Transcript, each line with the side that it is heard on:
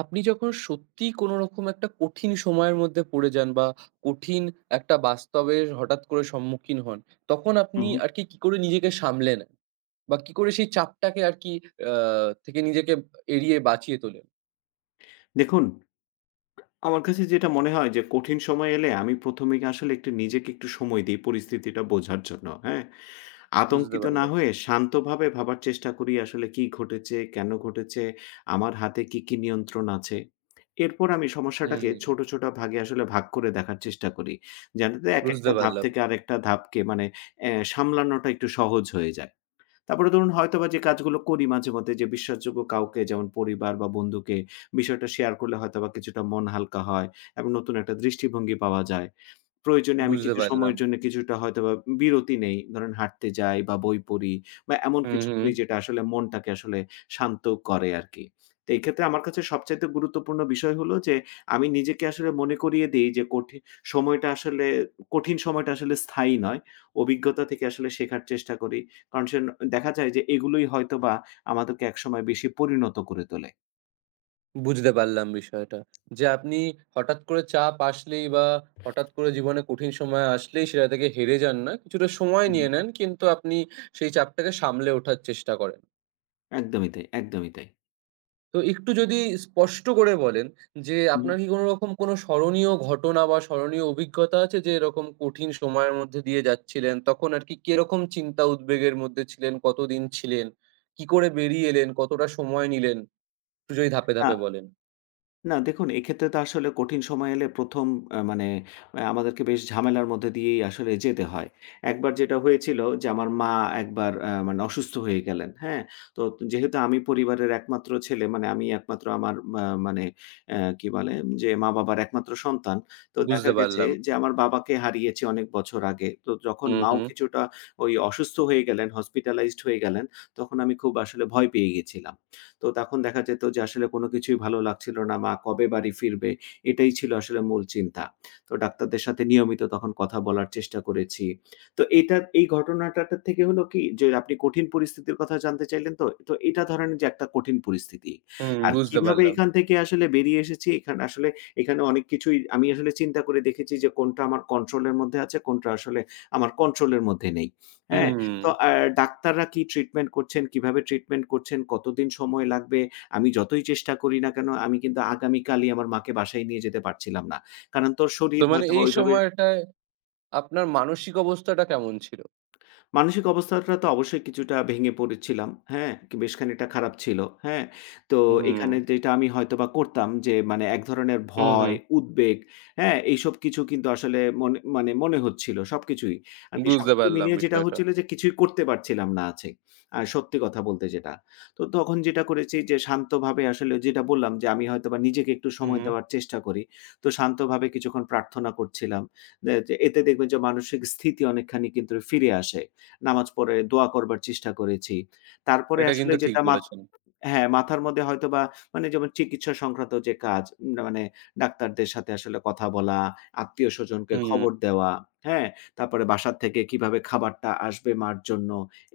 right: আপনি যখন সত্যিই কোনো রকম একটা কঠিন সময়ের মধ্যে পড়ে যান বা কঠিন একটা বাস্তবের হঠাৎ করে সম্মুখীন হন, তখন
left: হুম,
right: আপনি
left: হুম।
right: আর কি করে নিজেকে সামলে নেন? বা কি করে সেই চাপটাকে আর কি আ থেকে নিজেকে এড়িয়ে বাঁচিয়ে তোলেন?
left: দেখুন, আমার কাছে যেটা মনে হয় যে কঠিন সময় এলে আমি ১ম এ আসলে একটু নিজেকে একটু সময় দেই পরিস্থিতিটা বোঝার জন্য, হ্যাঁ?
right: বুঝতে
left: আতঙ্কিত না
right: পারলাম।
left: হয়ে শান্তভাবে ভাবার চেষ্টা করি আসলে কি ঘটেছে, কেন ঘটেছে, আমার হাতে কি, কি নিয়ন্ত্রণ আছে। এরপর আমি সমস্যাটাকে
right: হুম।
left: ছোট, ছোট ভাগে আসলে ভাগ করে দেখার চেষ্টা করি। যাতে
right: বুঝতে
left: একেকটা ধাপ
right: পারলাম,
left: থেকে আরেকটা ধাপকে মানে সামলানোটা একটু সহজ হয়ে যায়। তারপরে ধরুন হয়তোবা যে কাজগুলো করি মাঝেমধ্যে যে বিশ্বাসযোগ্য কাউকে যেমন পরিবার বা বন্ধুকে বিষয়টা শেয়ার করলে হয়তোবা কিছুটা মন হালকা হয় এবং নতুন একটা দৃষ্টিভঙ্গি পাওয়া যায়। প্রয়োজনে আমি
right: বুঝতে
left: কিছু
right: পারলাম।
left: সময়ের জন্য কিছুটা হয়তোবা বিরতি নেই। ধরেন হাঁটতে যাই বা বই পড়ি বা এমন
right: হুম,
left: কিছু
right: হুম।
left: করি যেটা আসলে মনটাকে আসলে শান্ত করে আরকি। তো এই ক্ষেত্রে আমার কাছে সবচাইতে গুরুত্বপূর্ণ বিষয় হলো যে, আমি নিজেকে আসলে মনে করিয়ে দেই যে সময়টা আসলে কঠিন সময়টা আসলে স্থায়ী নয়। অভিজ্ঞতা থেকে আসলে শেখার চেষ্টা করি। কারণ সেন দেখা যায় যে এগুলোই হয়তোবা আমাদেরকে একসময় বেশি পরিণত করে তোলে।
right: বুঝতে পারলাম বিষয়টা। যে আপনি হঠাৎ করে চাপ আসলেই বা হঠাৎ করে জীবনে কঠিন সময় আসলেই সেটা থেকে হেরে যান না। কিছুটা সময়
left: হুম।
right: নিয়ে নেন কিন্তু আপনি সেই চাপটাকে সামলে ওঠার চেষ্টা করেন।
left: একদমই তাই, একদমই তাই।
right: তো একটু যদি স্পষ্ট করে বলেন যে
left: হুম।
right: আপনার কি কোনো রকম কোনো স্মরণীয় ঘটনা বা স্মরণীয় অভিজ্ঞতা আছে যে এরকম কঠিন সময়ের মধ্যে দিয়ে যাচ্ছিলেন? তখন আরকি কিরকম চিন্তা উদ্বেগের মধ্যে ছিলেন? কতদিন ছিলেন? কি করে বেরিয়ে এলেন? কতটা সময় নিলেন? একটু যদি ধাপে, ধাপে বলেন।
left: না দেখুন, এক্ষেত্রে তো আসলে কঠিন সময় এলে ১ম আ মানে আ আমাদেরকে বেশ ঝামেলার মধ্যে দিয়েই আসলে যেতে হয়। একবার যেটা হয়েছিল যে আমার মা একবার আ মানে অসুস্থ হয়ে গেলেন, হ্যাঁ? তো যেহেতু আমি পরিবারের একমাত্র ছেলে মানে আমি একমাত্র আমার মা মানে অ্যা কি বলে যে মা-বাবার একমাত্র সন্তান। তো
right: বুঝতে
left: দেখা গেছে
right: পারলাম।
left: যে আমার বাবাকে হারিয়েছি অনেক বছর আগে। তো যখন
right: হু,
left: মাও
right: হু।
left: কিছুটা ওই অসুস্থ হয়ে গেলেন, হসপিটালাইজড হয়ে গেলেন, তখন আমি খুব আসলে ভয় পেয়ে গেছিলাম। তো তখন দেখা যেত যে আসলে কোনো কিছুই ভালো লাগছিল না। মা কবে বাড়ি ফিরবে? এটাই ছিল আসলে মূল চিন্তা। তো ডাক্তারদের সাথে নিয়মিত তখন কথা বলার চেষ্টা করেছি। তো এটা এই ঘটনাটার থেকে হলো কি যে আপনি কঠিন পরিস্থিতির কথা জানতে চাইলেন তো? তো এটা ধরেন যে একটা কঠিন পরিস্থিতি।
right: হুম,
left: আর
right: বুঝতে
left: কিভাবে
right: পারলাম।
left: এখান থেকে আসলে বেরিয়ে এসেছি এখানে আসলে এখানে অনেক কিছুই আমি আসলে চিন্তা করে দেখেছি যে কোনটা আমার কন্ট্রোল এর মধ্যে আছে, কোনটা আসলে আমার কন্ট্রোল এর মধ্যে নেই। হ্যাঁ? তো
right: হুম।
left: ডাক্তাররা কি ট্রিটমেন্ট করছেন, কিভাবে ট্রিটমেন্ট করছেন, কতদিন সময় লাগবে? আমি যতই চেষ্টা করি না কেন, আমি কিন্তু আগামীকালই আমার মাকে বাসায় নিয়ে যেতে পারছিলাম না। কারণ তোর
right: তো
left: শরীর
right: মানে
left: হয়তোবা
right: এই
left: ওইভাবে
right: সময়টায় আপনার মানসিক অবস্থাটা কেমন ছিল?
left: মানসিক অবস্থাটা তো অবশ্যই কিছুটা ভেঙে পড়েছিলাম। হ্যাঁ? কি বেশ খানিকটা খারাপ ছিল। হ্যাঁ? তো
right: হুম,
left: এখানে যেটা আমি হয়তোবা করতাম যে মানে এক ধরনের
right: হুম, হুম।
left: ভয়, উদ্বেগ, হ্যাঁ? এইসব কিছু কিন্তু আসলে মনে মানে মনে হচ্ছিল সবকিছুই। আরকি
right: বুঝতে
left: সবকিছু
right: পারলাম
left: মিলিয়ে যেটা
right: বিষয়টা।
left: হচ্ছিল যে কিছুই করতে পারছিলাম না আছে। আর সত্যি কথা বলতে যেটা। তো তখন যেটা করেছি যে শান্তভাবে আসলে যেটা বললাম যে আমি হয়তোবা নিজেকে একটু
right: হুম,
left: সময়
right: হুম,
left: দেওয়ার চেষ্টা করি। তো শান্তভাবে কিছুক্ষণ প্রার্থনা করছিলাম। দে যে এতে দেখবেন যে মানসিক স্থিতি অনেকখানি কিন্তু ফিরে আসে। নামাজ পড়ে দোয়া করবার চেষ্টা করেছি। তারপরে
right: এটা
left: আসলে
right: কিন্তু ঠিক
left: যেটা মাথ
right: বলেছেন।
left: হ্যাঁ, মাথার মধ্যে হয়তোবা মানে যেমন চিকিৎসা সংক্রান্ত যে কাজ না মানে ডাক্তারদের সাথে আসলে কথা বলা, আত্মীয়স্বজনকে
right: হুম,
left: খবর দেওয়া, হ্যাঁ? তারপরে বাসার থেকে কিভাবে খাবারটা আসবে মা'র জন্য।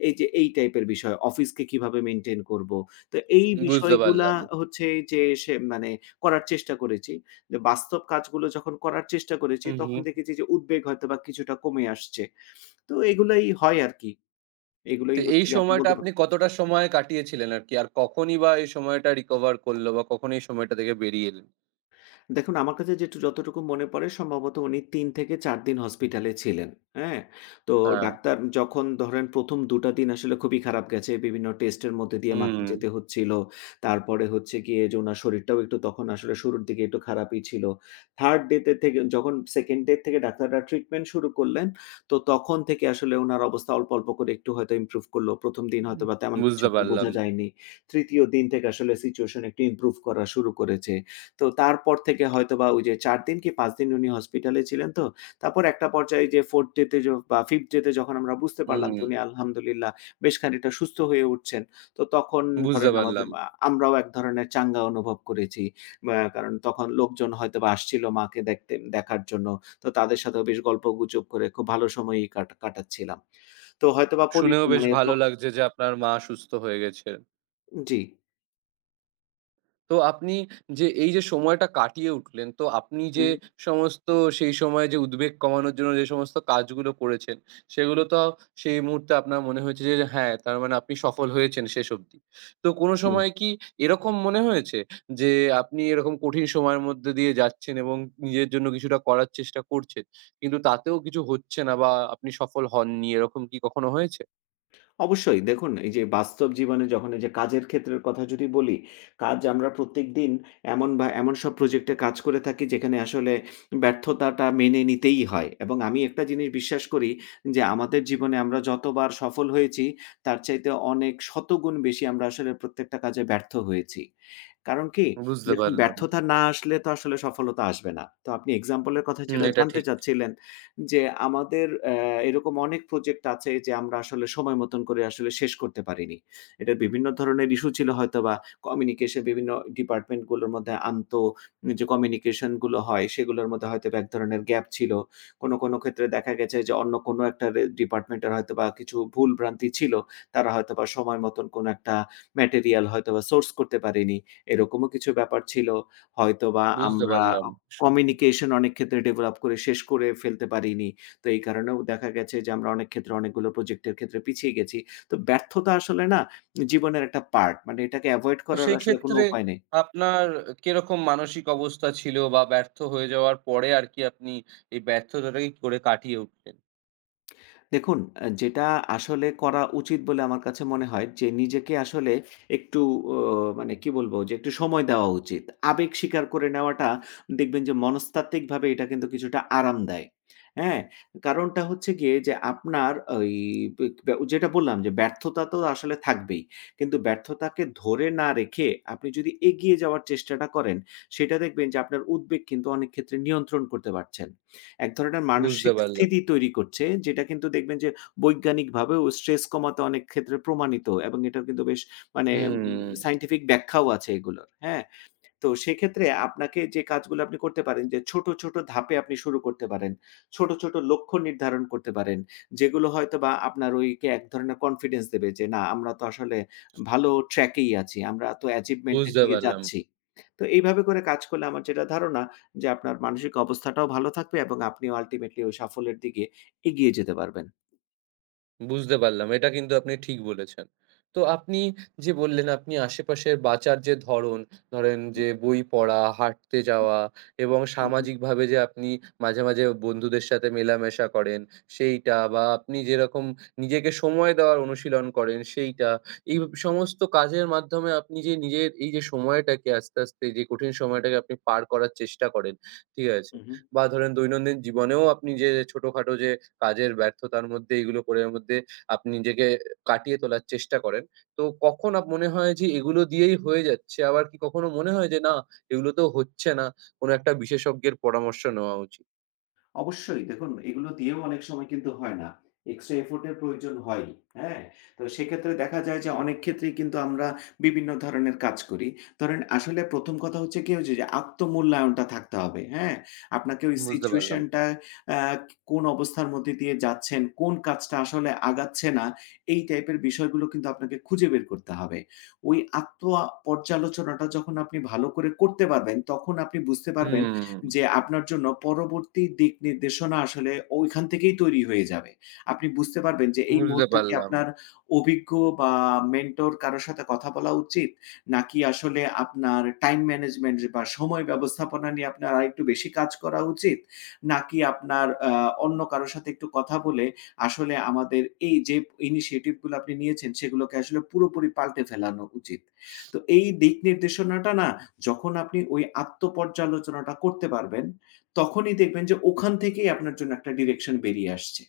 left: এই যে এই টাইপের বিষয়, অফিসকে কিভাবে মেইনটেইন করব। তো এই
right: বুঝতে
left: বিষয়গুলা
right: পারলাম।
left: হচ্ছে যে সে মানে করার চেষ্টা করেছি। যে বাস্তব কাজগুলো যখন করার চেষ্টা করেছি
right: হুম,
left: তখন
right: হুম।
left: দেখেছি যে উদ্বেগ হয়তোবা কিছুটা কমে আসছে। তো এগুলাই হয় আরকি।
right: তো
left: এগুলোই
right: এই
left: হচ্ছে গিয়ে আপনি
right: সময়টা
left: বলতে পা
right: আপনি কতটা সময় কাটিয়েছিলেন আরকি? আর কখনই বা এই সময়টা recover করল বা কখন এই সময়টা থেকে বেরিয়ে এলেন?
left: দেখুন, আমার কাছে যতটুকু মনে পড়ে সম্ভবত উনি ৩ থেকে ৪ দিন হসপিটালে ছিলেন। হ্যাঁ? তো
right: হ্যাঁ,
left: ডাক্তার যখন ধরেন ১ম ২ টা দিন আসলে খুবই খারাপ গেছে। বিভিন্ন টেস্টের মধ্যে দিয়ে মাকে
right: হুম।
left: যেতে হচ্ছিল। তারপরে হচ্ছে গিয়ে যে উনার শরীরটাও একটু তখন আসলে শুরুর দিকে একটু খারাপই ছিল। 3rd ডে তে থেকে যখন 2nd ডে থেকে ডাক্তাররা ট্রিটমেন্ট শুরু করলেন, তো তখন থেকে আসলে উনার অবস্থা অল্প, অল্প করে একটু হয়তো ইমপ্রুভ করল। ১ম দিন হয়তোবা তেমন কিছু
right: বুঝতে
left: একটু
right: পারলাম।
left: বোঝা যায়নি। ৩য় দিন থেকে আসলে সিচুয়েশন একটু ইমপ্রুভ করা শুরু করেছে। তো তারপর থেকে হয়তোবা ওই যে ৪ দিন কি ৫ দিন উনি হসপিটালে ছিলেন তো। তারপর একটা পর্যায়ে যে 4th ডে তে য বা 5th ডে তে যখন আমরা বুঝতে পারলাম
right: হুম,
left: যে উনি আলহামদুলিল্লাহ বেশ খানিকটা সুস্থ হয়ে উঠছেন। তো তখন
right: বুঝতে
left: ধরেন আমাদের
right: পারলাম।
left: আ আমরাও এক ধরনের চাঙ্গা অনুভব করেছি। কারণ তখন লোকজন হয়তোবা আসছিল মাকে দেখতে দেখার জন্য। তো তাদের সাথেও বেশ গল্পগুজব করে খুব ভালো সময়ই কাটাচ্ছিলাম। তো হয়তোবা পরি
right: শুনেও বেশ
left: মানে ত
right: ভালো লাগছে যে আপনার মা সুস্থ হয়ে গেছে।
left: জি।
right: তো আপনি যে এই যে সময়টা কাটিয়ে উঠলেন, তো আপনি যে
left: হুম,
right: সমস্ত সেই সময়ে যে উদ্বেগ কমানোর জন্য যে সমস্ত কাজগুলো করেছেন, সেগুলো তো সেই মুহূর্তে আপনার মনে হয়েছে যে যে হ্যাঁ, তার মানে আপনি সফল হয়েছেন শেষ অবধি। তো কোনো
left: হুম।
right: সময় কি এরকম মনে হয়েছে যে আপনি এরকম কঠিন সময়ের মধ্যে দিয়ে যাচ্ছেন এবং নিজের জন্য কিছুটা করার চেষ্টা করছেন, কিন্তু তাতেও কিছু হচ্ছে না বা আপনি সফল হননি এরকম কি কখনো হয়েছে?
left: অবশ্যই দেখুন এই যে বাস্তব জীবনে যখন এই যে কাজের ক্ষেত্রের কথা যদি বলি, কাজ আমরা প্রত্যেকদিন এমন বা এমন সব প্রজেক্টে কাজ করে থাকি যেখানে আসলে ব্যর্থতাটা মেনে নিতেই হয় এবং আমি একটা জিনিস বিশ্বাস করি যে আমাদের জীবনে আমরা যতবার সফল হয়েছি তার চাইতে অনেক শতগুণ বেশি আমরা আসলে প্রত্যেকটা কাজে ব্যর্থ হয়েছি। কারণ কি?
right: বুঝতে
left: দেখুন
right: পারলাম।
left: ব্যর্থতা না আসলে তো আসলে সফলতা আসবে না। তো আপনি এক্সাম্পল এর কথা
right: হুম,
left: যেটা
right: এটা
left: জানতে
right: ঠিক।
left: চাচ্ছিলেন যে আমাদের আহ, এরকম অনেক প্রজেক্ট আছে যে আমরা আসলে সময় মতন করে আসলে শেষ করতে পারিনি। এটার বিভিন্ন ধরনের ইস্যু ছিল হয়তোবা কমিউনিকেশন বিভিন্ন ডিপার্টমেন্ট গুলোর মধ্যে আন্তঃ যে কমিউনিকেশন গুলো হয় সেগুলোর মধ্যে হয়তোবা এক ধরনের গ্যাপ ছিল। কোনো, কোনো ক্ষেত্রে দেখা গেছে যে অন্য কোনো একটা ডিপার্টমেন্টের হয়তোবা কিছু ভুল ভ্রান্তি ছিল। তারা হয়তোবা সময় মতন কোনো একটা ম্যাটেরিয়াল হয়তোবা সোর্স করতে পারেনি। এরকমও কিছু ব্যাপার ছিল। হয়তোবা
right: বুঝতে
left: আমরা
right: পারলাম।
left: কমিউনিকেশন অনেক ক্ষেত্রে ডেভেলপ করে শেষ করে ফেলতে পারিনি। তো এই কারণেও দেখা গেছে যে আমরা অনেক ক্ষেত্রে অনেকগুলো প্রজেক্টের ক্ষেত্রে পিছিয়ে গেছি। তো ব্যর্থতা আসলে না জীবনের একটা পার্ট। মানে এটাকে এভয়েড
right: তো
left: করার
right: সেই
left: আসলে কোনো
right: ক্ষেত্রে
left: উপায় নেই।
right: আপনার কিরকম মানসিক অবস্থা ছিল বা ব্যর্থ হয়ে যাওয়ার পরে আর কি আপনি এই ব্যর্থতাটাকে কি করে কাটিয়ে উঠলেন?
left: দেখুন, যেটা আসলে করা উচিত বলে আমার কাছে মনে হয় যে নিজেকে আসলে একটু ও মানে কি বলবো? যে একটু সময় দেওয়া উচিত। আবেগ স্বীকার করে নেওয়াটা দেখবেন যে মনস্তাত্ত্বিকভাবে এটা কিন্তু কিছুটা আরাম দেয়। হ্যাঁ? কারণটা হচ্ছে গিয়ে যে আপনার ওই বিক ব্যা যেটা বললাম যে ব্যর্থতা তো আসলে থাকবেই। কিন্তু ব্যর্থতাকে ধরে না রেখে আপনি যদি এগিয়ে যাওয়ার চেষ্টাটা করেন, সেটা দেখবেন যে আপনার উদ্বেগ কিন্তু অনেক ক্ষেত্রে নিয়ন্ত্রণ করতে পারছেন। এক ধরনের
right: বুঝতে
left: মানসিক
right: পারলাম।
left: স্থিতি তৈরি করছে, যেটা কিন্তু দেখবেন যে বৈজ্ঞানিকভাবেও স্ট্রেস কমাতে অনেক ক্ষেত্রে প্রমাণিত এবং এটার কিন্তু বেশ মানে
right: হুম,
left: সায়েন্টিফিক ব্যাখ্যাও আছে এগুলোর। হ্যাঁ? তো সেক্ষেত্রে আপনাকে যে কাজগুলো আপনি করতে পারেন যে ছোট, ছোট ধাপে আপনি শুরু করতে পারেন। ছোট, ছোট লক্ষ্য নির্ধারণ করতে পারেন। যেগুলো হয়তোবা আপনার ওইকে এক ধরনের কনফিডেন্স দেবে যে না আমরা তো আসলে ভালো ট্র্যাক এই আছি। আমরা তো অ্যাচিভমেন্ট এর
right: বুঝতে
left: দিকে
right: পারলাম।
left: যাচ্ছি। তো এইভাবে করে কাজ করলে আমার যেটা ধারণা যে আপনার মানসিক অবস্থাটাও ভালো থাকবে এবং আপনিও আলটিমেটলি ওই সাফল্যের দিকে এগিয়ে যেতে পারবেন।
right: বুঝতে পারলাম। এটা কিন্তু আপনি ঠিক বলেছেন। তো আপনি যে বললেন, আপনি আশেপাশের বাঁচার যে ধরন, ধরেন
left: হু,
right: যে বই পড়া, হাঁটতে যাওয়া এবং
left: হু, হু,
right: সামাজিকভাবে যে আপনি মাঝে, মাঝে বন্ধুদের সাথে মেলামেশা করেন সেইটা বা আপনি যেরকম নিজেকে সময় দেওয়ার অনুশীলন করেন সেইটা। এই সমস্ত কাজের মাধ্যমে আপনি যে নিজের এই যে সময়টাকে আস্তে, আস্তে যে কঠিন সময়টাকে আপনি পার করার চেষ্টা করেন, ঠিক আছে?
left: হু, হু।
right: বা ধরেন দৈনন্দিন জীবনেও আপনি যে ছোটখাটো যে কাজের ব্যর্থতার মধ্যে এগুলো করে এর মধ্যে আপনি নিজেকে কাটিয়ে তোলার চেষ্টা করেন। তো কখন মনে হয় যে এগুলো দিয়েই হয়ে যাচ্ছে? আবার কি কখনো মনে হয় যে না এগুলো তো হচ্ছে না, কোনো একটা বিশেষজ্ঞের পরামর্শ নেওয়া উচিত?
left: অবশ্যই দেখুন এগুলো দিয়েও অনেক সময় কিন্তু হয় না। এক্সট্রা এফোর্ট এর প্রয়োজন হয়। হ্যাঁ? তো সেক্ষেত্রে দেখা যায় যে অনেক ক্ষেত্রেই কিন্তু আমরা বিভিন্ন ধরনের কাজ করি। ধরেন আসলে ১ম কথা হচ্ছে কি হচ্ছে যে আত্মমূল্যায়নটা থাকতে হবে। হ্যাঁ? আপনাকে ওই
right: বুঝতে পারলাম।
left: সিচুয়েশন টা আ কোন অবস্থার মধ্যে দিয়ে যাচ্ছেন, কোন কাজটা আসলে আগাচ্ছে না, এই টাইপের বিষয়গুলো কিন্তু আপনাকে খুঁজে বের করতে হবে। ওই আত্ম পর্যালোচনাটা যখন আপনি ভালো করে করতে পারবেন, তখন আপনি বুঝতে পারবেন
right: হুম,
left: যে আপনার জন্য পরবর্তী দিক নির্দেশনা আসলে ঐখান থেকেই তৈরি হয়ে যাবে। আপনি বুঝতে পারবেন যে এই
right: বুঝতে
left: মুহূর্তে কি
right: পারলাম,
left: আপনার অভিজ্ঞ বা মেন্টর কারো সাথে কথা বলা উচিত? নাকি আসলে আপনার টাইম ম্যানেজমেন্ট বা সময় ব্যবস্থাপনা নিয়ে আপনার আরেকটু বেশি কাজ করা উচিত? নাকি আপনার অন্য কারো সাথে একটু কথা বলে আসলে আমাদের এই যে ইনিশিয়েটিভ গুলো আপনি নিয়েছেন সেগুলোকে আসলে পুরোপুরি পাল্টে ফেলানো উচিত? তো এই দিক নির্দেশনাটা না যখন আপনি ওই আত্ম-পর্যালোচনাটা করতে পারবেন, তখনই দেখবেন যে ওখান থেকেই আপনার জন্য একটা ডিরেকশন বেরিয়ে আসছে।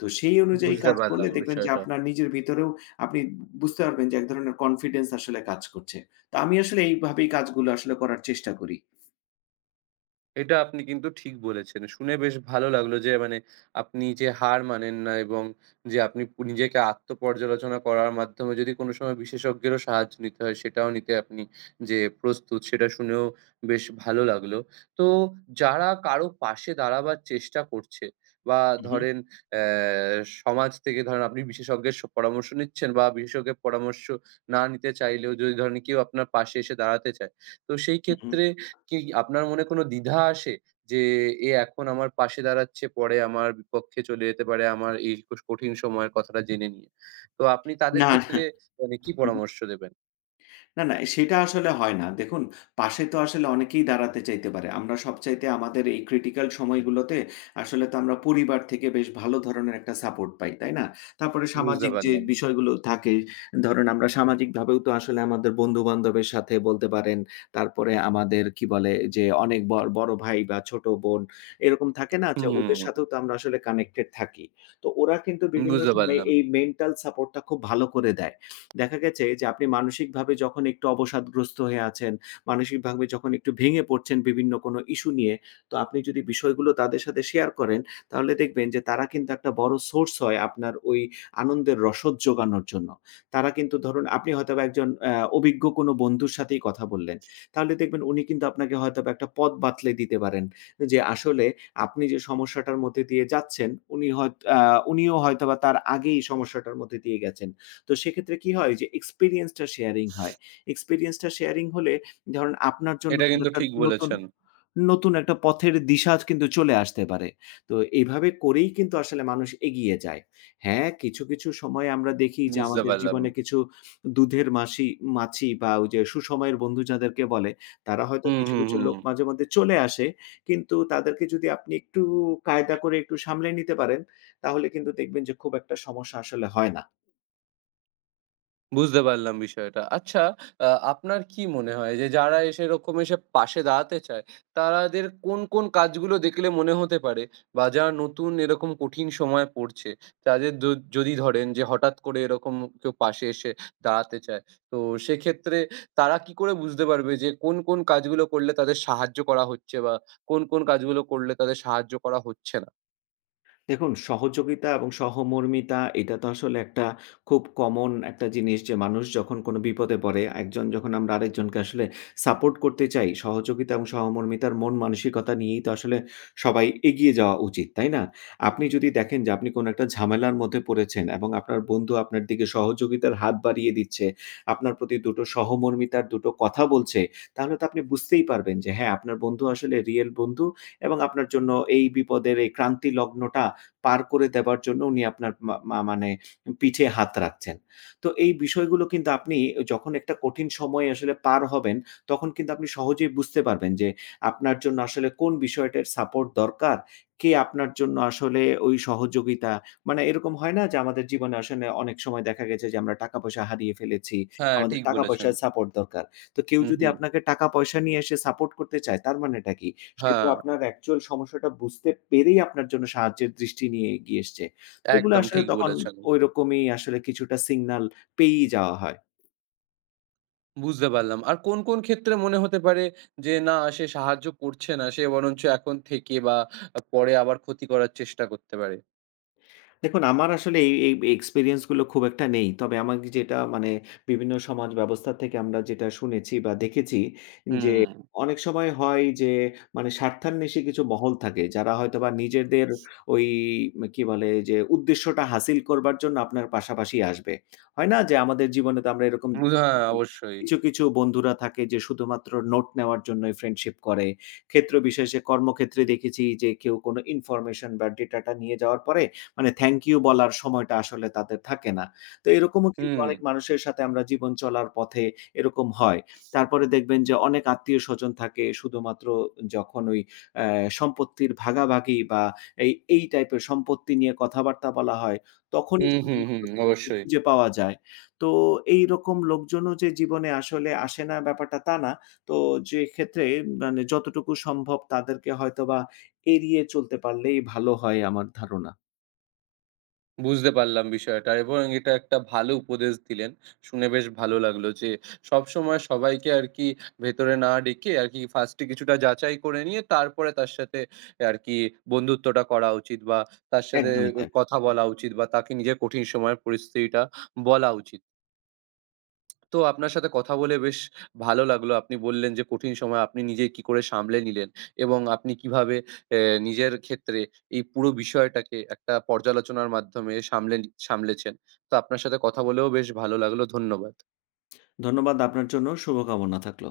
left: তো সেই অনুযায়ী
right: বুঝতে
left: কাজ করলে
right: পারলাম
left: দেখবেন যে
right: বিষয়টা।
left: আপনার নিজের ভিতরেও আপনি বুঝতে পারবেন যে এক ধরনের কনফিডেন্স আসলে কাজ করছে। তো আমি আসলে এইভাবেই কাজগুলো আসলে করার চেষ্টা করি।
right: এটা আপনি কিন্তু ঠিক বলেছেন। শুনে বেশ ভালো লাগলো যে মানে আপনি যে হার মানেন না এবং যে আপনি নিজেকে আত্মপর্যালোচনা করার মাধ্যমে যদি কোনো সময় বিশেষজ্ঞেরও সাহায্য নিতে হয় সেটাও নিতে আপনি যে প্রস্তুত সেটা শুনেও বেশ ভালো লাগলো। তো যারা কারো পাশে দাঁড়াবার চেষ্টা করছে বা
left: হু, হু,
right: ধরেন অ্যা সমাজ থেকে ধরেন আপনি বিশেষজ্ঞের পরামর্শ নিচ্ছেন বা বিশেষজ্ঞের পরামর্শ না নিতে চাইলেও যদি ধরেন কেউ আপনার পাশে এসে দাঁড়াতে চায়। তো সেই
left: হু, হু।
right: ক্ষেত্রে কি আপনার মনে কোনো দ্বিধা আসে? যে এখন আমার পাশে দাঁড়াচ্ছে, পরে আমার বিপক্ষে চলে যেতে পারে আমার এই কঠিন সময়ের কথাটা জেনে নিয়ে। তো আপনি তাদের
left: না, না।
right: ক্ষেত্রে মানে কি পরামর্শ দেবেন?
left: না, না, সেটা আসলে হয় না। দেখুন, পাশে তো আসলে অনেকেই দাঁড়াতে চাইতে পারে। আমরা সবচাইতে আমাদের এই ক্রিটিক্যাল সময়গুলোতে আসলে তো আমরা পরিবার থেকে বেশ ভালো ধরনের একটা সাপোর্ট পাই, তাই না? তারপরে
right: বুঝতে
left: সামাজিক যে
right: পারলাম।
left: বিষয়গুলো থাকে, ধরেন আমরা সামাজিকভাবেও তো আসলে আমাদের বন্ধু-বান্ধবের সাথে বলতে পারেন। তারপরে আমাদের কি বলে যে অনেক বড়, বড় ভাই বা ছোট বোন এরকম থাকে না যে ওদের
right: হুম,
left: সাথেও তো আমরা আসলে কানেক্টেড থাকি। তো ওরা কিন্তু বিভিন্ন
right: বুঝতে
left: সময়
right: পারলাম।
left: এই মেন্টাল সাপোর্টটা খুব ভালো করে দেয়। দেখা গেছে যে আপনি মানসিকভাবে যখন একটু অবসাদগ্রস্ত হয়ে আছেন, মানসিকভাবে যখন একটু ভেঙে পড়ছেন বিভিন্ন কোনো ইস্যু নিয়ে, তো আপনি যদি বিষয়গুলো তাদের সাথে শেয়ার করেন, তাহলে দেখবেন যে তারা কিন্তু একটা বড় সোর্স হয় আপনার ওই আনন্দের রসদ যোগানোর জন্য। তারা কিন্তু ধরুন আপনি হয়তোবা একজন অভিজ্ঞ কোনো বন্ধুর সাথেই কথা বললেন। তাহলে দেখবেন উনি কিন্তু আপনাকে হয়তোবা একটা পথ বাতলে দিতে পারেন। যে আসলে আপনি যে সমস্যাটার মধ্যে দিয়ে যাচ্ছেন, উনিও হয়তোবা তার আগেই সমস্যাটার মধ্যে দিয়ে গেছেন। তো সেক্ষেত্রে কি হয়? যে এক্সপেরিয়েন্সটা শেয়ারিং হয়। এক্সপেরিয়েন্সটা শেয়ারিং হলে ধরেন আপনার জন্য
right: এটা
left: কিন্তু
right: কিন্তু
left: একটা
right: ঠিক
left: নতুন
right: বলেছেন।
left: নতুন একটা পথের দিশা কিন্তু চলে আসতে পারে। তো এভাবে করেই কিন্তু আসলে মানুষ এগিয়ে যায়। হ্যাঁ, কিছু, কিছু সময় আমরা দেখি যে
right: বুঝতে
left: আমাদের
right: পারলাম।
left: জীবনে কিছু দুধের মাছি বা ওই যে সুসময়ের বন্ধু যাদেরকে বলে, তারা হয়তো
right: হুম,
left: কিছু,
right: হুম,
left: কিছু লোক
right: হুম।
left: মাঝে মধ্যে চলে আসে। কিন্তু তাদেরকে যদি আপনি একটু কায়দা করে একটু সামলে নিতে পারেন, তাহলে কিন্তু দেখবেন যে খুব একটা সমস্যা আসলে হয় না।
right: বুঝতে পারলাম বিষয়টা। আচ্ছা আপনার কি মনে হয় যে যারা এসে এরকম এসে পাশে দাঁড়াতে চায়, তাদের কোন, কোন কাজগুলো দেখলে মনে হতে পারে বা যারা নতুন এরকম কঠিন সময়ে পড়ছে, তাদের যদি ধরেন যে হঠাৎ করে এরকম কেউ পাশে এসে দাঁড়াতে চায়, তো সেক্ষেত্রে তারা কি করে বুঝতে পারবে যে কোন, কোন কাজগুলো করলে তাদের সাহায্য করা হচ্ছে বা কোন, কোন কাজগুলো করলে তাদের সাহায্য করা হচ্ছে না?
left: দেখুন, সহযোগিতা এবং সহমর্মিতা এটা তো আসলে একটা খুব কমন একটা জিনিস যে মানুষ যখন কোনো বিপদে পড়ে, একজন যখন আমরা আরেকজনকে আসলে সাপোর্ট করতে চাই, সহযোগিতা এবং সহমর্মিতার মন মানসিকতা নিয়েই তো আসলে সবাই এগিয়ে যাওয়া উচিত, তাই না? আপনি যদি দেখেন যে আপনি কোনো একটা ঝামেলার মধ্যে পড়েছেন এবং আপনার বন্ধু আপনার দিকে সহযোগিতার হাত বাড়িয়ে দিচ্ছে, আপনার প্রতি দুটো সহমর্মিতার দুটো কথা বলছে, তাহলে তো আপনি বুঝতেই পারবেন যে হ্যাঁ, আপনার বন্ধু আসলে রিয়েল বন্ধু এবং আপনার জন্য এই বিপদের এই ক্রান্তি লগ্নটা পার করে দেবার জন্য উনি আপনার মা মা মানে পিঠে হাত রাখছেন। তো এই বিষয়গুলো কিন্তু আপনি যখন একটা কঠিন সময় আসলে পার হবেন, তখন কিন্তু আপনি সহজেই বুঝতে পারবেন যে আপনার জন্য আসলে কোন বিষয়টার সাপোর্ট দরকার, কে আপনার জন্য আসলে ওই সহযোগিতা মানে এরকম হয় না যে আমাদের জীবনে আসলে অনেক সময় দেখা গেছে যে আমরা টাকা-পয়সা হারিয়ে ফেলেছি।
right: হ্যাঁ,
left: আমাদের
right: ঠিক বলেছেন।
left: টাকা-পয়সার সাপোর্ট দরকার। তো কেউ
right: হুম,
left: যদি
right: হুম।
left: আপনাকে টাকা-পয়সা নিয়ে এসে সাপোর্ট করতে চায় তার মানেটা কি? সে তো
right: হ্যাঁ,
left: আপনার অ্যাকচুয়াল সমস্যাটা বুঝতে পেরেই আপনার জন্য সাহায্যের দৃষ্টি নিয়ে এগিয়ে এসছে। এগুলো
right: একদম
left: আসলে
right: ঠিক
left: তখন
right: বলেছেন।
left: ঐরকমই আসলে কিছুটা সিগনাল পেয়েই যাওয়া হয়।
right: বুঝতে পারলাম। আর কোন, কোন ক্ষেত্রে মনে হতে পারে যে না সে সাহায্য করছে না, সে বরঞ্চ এখন থেকে বা পরে আবার ক্ষতি করার চেষ্টা করতে পারে?
left: দেখুন, আমার আসলে এই এই এক্সপেরিয়েন্স গুলো খুব একটা নেই। তবে আমার যেটা মানে বিভিন্ন সমাজ ব্যবস্থা থেকে আমরা যেটা শুনেছি বা দেখেছি যে,
right: হুম,
left: অনেক সময় হয় যে মানে স্বার্থান্বেষী কিছু মহল থাকে। যারা হয়তোবা নিজেদের ওই কি বলে যে উদ্দেশ্যটা হাসিল করবার জন্য আপনার পাশাপাশি আসবে। হয় না যে আমাদের জীবনে তো আমরা এরকম
right: হ্যাঁ,
left: দেখেছি,
right: অবশ্যই।
left: কিছু, কিছু বন্ধুরা থাকে যে শুধুমাত্র নোট নেওয়ার জন্যই ফ্রেন্ডশিপ করে। ক্ষেত্র বিশেষে কর্মক্ষেত্রে দেখেছি যে কেউ কোনো ইনফরমেশন বা ডেটাটা নিয়ে যাওয়ার পরে মানে থ্যাংক ইউ বলার সময়টা আসলে তাদের থাকে না। তো এরকমও কিন্তু
right: হুম,
left: অনেক মানুষের সাথে আমরা জীবন চলার পথে এরকম হয়। তারপরে দেখবেন যে অনেক আত্মীয়স্বজন থাকে শুধুমাত্র যখন ওই অ্যা সম্পত্তির ভাগাভাগি বা এই টাইপের সম্পত্তি নিয়ে কথাবার্তা বলা হয়, তখনই
right: হুম, হুম, হুম,
left: শুধুমাত্র তাদেরকে
right: অবশ্যই।
left: খুঁজে পাওয়া যায়। তো এইরকম লোকজনও যে জীবনে আসলে আসে না ব্যাপারটা তা না। তো যে ক্ষেত্রে মানে যতটুকু সম্ভব তাদেরকে হয়তোবা এড়িয়ে চলতে পারলেই ভালো হয় আমার ধারণা।
right: বুঝতে পারলাম বিষয়টা এবং এটা একটা ভালো উপদেশ দিলেন। শুনে বেশ ভালো লাগলো যে সবসময় সবাইকে আরকি ভেতরে না ডেকে আরকি ফার্স্টে কিছুটা যাচাই করে নিয়ে তারপরে তার সাথে আরকি বন্ধুত্বটা করা উচিত বা তার সাথে
left: একদমই তাই।
right: কথা বলা উচিত বা তাকে নিজের কঠিন সময়ের পরিস্থিতিটা বলা উচিত। তো আপনার সাথে কথা বলে বেশ ভালো লাগলো। আপনি বললেন যে কঠিন সময় আপনি নিজে কি করে সামলে নিলেন এবং আপনি কিভাবে এ নিজের ক্ষেত্রে এই পুরো বিষয়টাকে একটা পর্যালোচনার মাধ্যমে সামলে সামলেছেন। তো আপনার সাথে কথা বলেও বেশ ভালো লাগলো। ধন্যবাদ।
left: ধন্যবাদ আপনার জন্য শুভকামনা থাকলো।